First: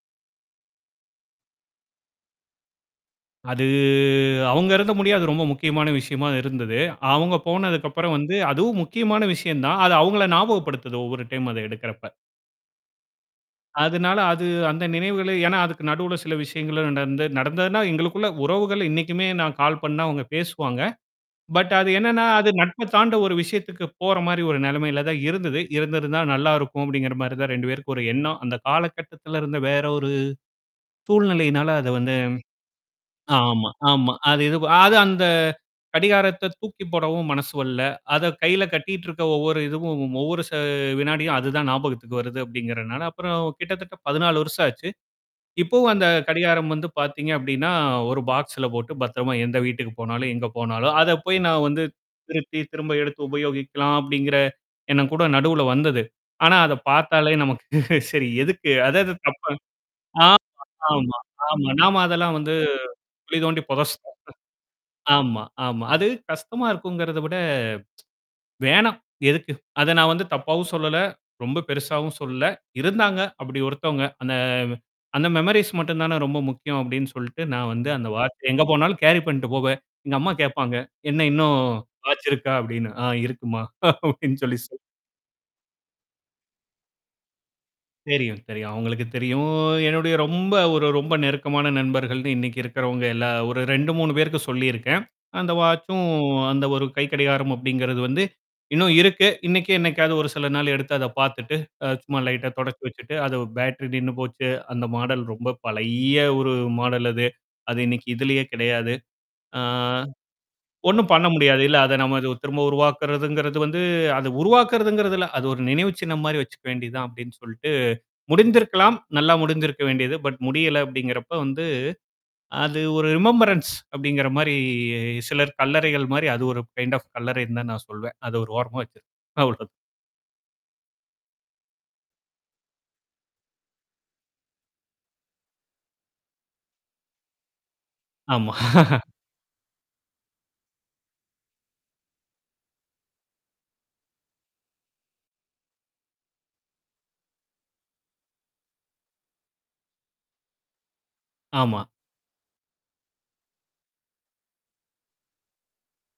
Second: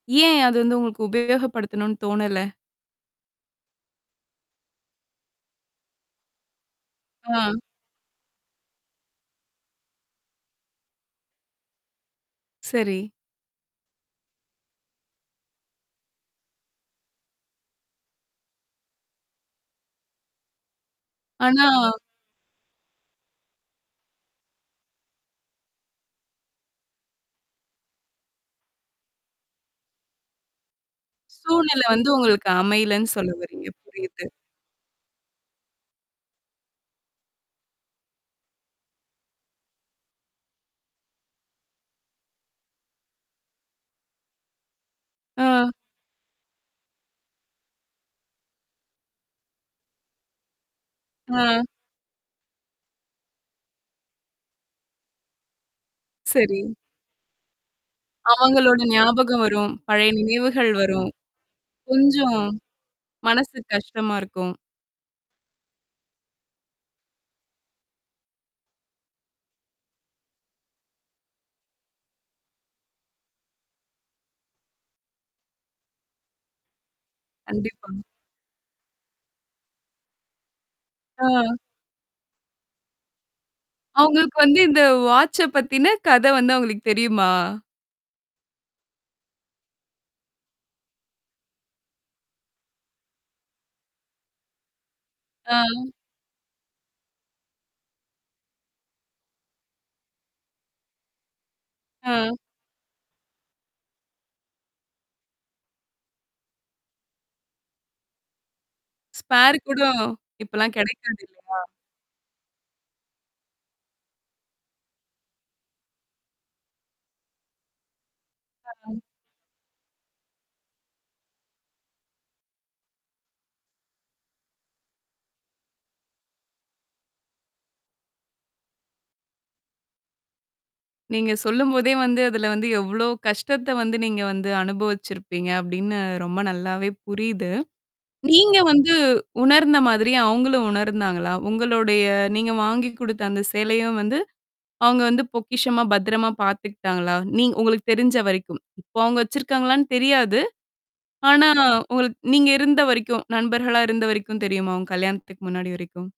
ஏன் அது வந்து உங்களுக்கு உபயோகப்படுத்தணும்ன்னு தோணல? அது அவுங்க இருந்த முடிய, அது ரொம்ப முக்கியமான விஷயமா இருந்தது. ஆ, அவுங்க போனதுக்கப்புறம் வந்து அதுவும் முக்கியமான விஷயந்தான். அது அவுங்கள ஞாபகப்படுத்துது, ஒவ்வொரு டைம் அத எடுக்கறப்ப. சரி. அதுனால அது அந்த நினைவுகளே ஏன்னா, அதுக்கு நடுவுல சில விஷயங்களும் நடந்து நடந்ததுன்னா எங்களுக்குள்ள உறவுகள் இன்னைக்குமே நான் கால் பண்ணா அவுங்க பேசுவாங்க. ஆனா பட் அது என்னான்னா, அது நட்ப தாண்ட ஒரு விஷயத்துக்கு போற மாரி ஒரு நெலமையில தான் இருந்தது. "இருந்திருந்தா நல்லா இருக்கும்!" அப்படிங்கிற மாரி தான் 2 பேருக்கும் ஒரு எண்ணம். அந்த காலகட்டத்துல இருந்த வேற ஒரு சூழ்நிலையினால சூழ்நிலை அத வந்து வந்து உங்களுக்கு அமையலன்னு சொல்ல வர்றீங்க! ஆமா ஆமா. புரியுது. அது இது வ அது அந்த கடிகாரத்த தூக்கி போடவும் மனசு வரல. அத கையில கட்டிட்டு இருக்க, ஒவ்வொரு இதுவும் ஒவ்வொரு ச வினாடியும் அதுதான் ஞாபகத்துக்கு வருது, அப்படிங்கறனால, அப்புறம் கிட்டத்தட்ட 14 வருஷம் ஆச்சு. ஆ. இப்பவும் அந்த கடிகாரம் வந்து பாத்தீங்க அப்டின்னா, ஒரு பாக்ஸ்ல போட்டு, பத்திரமா, எந்த வீட்டுக்கு போனாலும், எங்க போனாலும் அத போய் ஆ. நான் வந்து திருத்தி, திரும்ப எடுத்து உபயோகிக்கலாம் அப்படிங்கிற எண்ணம் கூட நடுவுல வந்தது. ஆனா சரி. அத பாத்தாலே நமக்கு சரி எதுக்கு? அவங்களோட அது அது ஞாபகம் தப்பு வரும். பழைய ஆமா, நினைவுகள் வரும். ஆமா-ஆமா. நாம அதெல்லாம் கொஞ்சம். வந்து குழி மனசு தோண்டி புதைச்டோம் கஷ்டமா இருக்கும். ஆமா ஆமா. அது கஷ்டமா இருக்குங்கிறத விட வேணாம். எதுக்கு? அத நான் வந்து தப்பாவும் சொல்லல! ரொம்ப பெருசாவும் சொல்லல! இருந்தாங்க அப்படி ஒருத்தவங்க. அந்த வ் அந்த மெமொரிஸ் மட்டுந்தானே ரொம்ப முக்கியம் அப்டின்னு சொல்ட்டு, நான் வந்து கண்டிப்பாங்க. அந்த வாட்ச எங்க போனாலும் கேரி பண்ணீட்டு போவேன். எங்க அம்மா கேட்பாங்க, ஆ, "என்னா இன்னும் வாச்சு இருக்கா?" அபடின்னு. "ஆ இருக்கும்மா!" அவுங்களுக்கு அப்டின்னு வந்து சொல்லி சொ இந்த வாச்ச பத்தின கத வந்து அவுங்களுக்கு தெரியுமா? தெரியும் தெரியும். அவுங்களுக்கு தெரியும். என்னுடைய ரொம்ப ஒரு ரொம்ப நெருக்கமான நண்பர்கள்னு இன்னைக்கு இருக்கிறவங்க எல்லா ஒரு 2, 3 பேருக்கு சொல்லியிருக்கேன். அந்த ஆ. வாச்சும் அந்த ஒரு கைக்கடிகாரம் அப்படிங்கிறது வந்து இன்னும் இருக்கு. இன்னைக்கும் என்ன்னைக்காவது ஒரு சில நாள் எடுத்து அத பாத்துட்டு, அ சும்மா ஆ. லைட்டா தொ தொடச்சு வச்சுட்டு அத பேட்டரி நின்னு போச்சு. அந்த மாடல் ரொம்ப பழைய ஒரு மாடல் அது. அது இன்னைக்கு இதுலயே கெடையாது. ஸ்பேர் ஆ கூட, இப்பலாம் ஒண்ணும் கெடைக்காது பண்ண முடியாது. இல்லயா? இல்ல. அத நம்ம இது திரும்ப உருவாக்குறதுங்கிறது வந்து அத உருவாக்குறதுங்கதல்ல! அது ஒரு நினைவு சின்னம் மாரி வச்சுக்க வேண்டியதுதான் அப்டின்னு சொல்ட்டு முடிந்திருக்கலாம்! [unintelligible] நல்லா முடிந்திருக்க வேண்டியது! பட் முடியல! அப்படிங்கிறப்ப வந்து அது ஒரு ரிமம்பரன்ஸ் அப்படிங்கிற மாரி சிலர் கல்லறைகள் மாரி அது ஒரு கைண்ட் ஆஃப் கல்லறைன்னு தான் நான் சொல்வன். அது ஒரு ஓரமா வச்சிருக்கன். அவ்ளோ தான். நீங்க சொல்லும்போதே வந்து அதுல வந்து எவ்ளோ கஷ்டத்த வந்து நீங்க வந்து அனுபவிச்சிருப்பீங்க, அப்டின்னு ரொம்ப நல்லாவே புரியுது. ஆமா. நீங்க வந்து உணர்ந்த மாதிரி அவுங்களும் உணர்ந்தாங்களா? உங்களுடைய நீங்க வாங்கி குடுத்த அந்த சேலையும் வந்து அவுங்க வந்து பொக்கிஷமா, பத்திரமா பாத்துக்கிட்டாங்களா? நீங்க உங்களுக்கு தெரிஞ்ச வரைக்கும்? இப்போ அவுங்க வச்சிருக்காங்களான்னு தெரியாது! ஆனா, ஆமா. உங்களுக் நீங்க இருந்த வரைக்கும், நண்பர்களா இருந்த வரைக்கும் தெரியுமா? அவுங்க கல்யாணத்துக்கு முன்னாடி வரைக்கும்?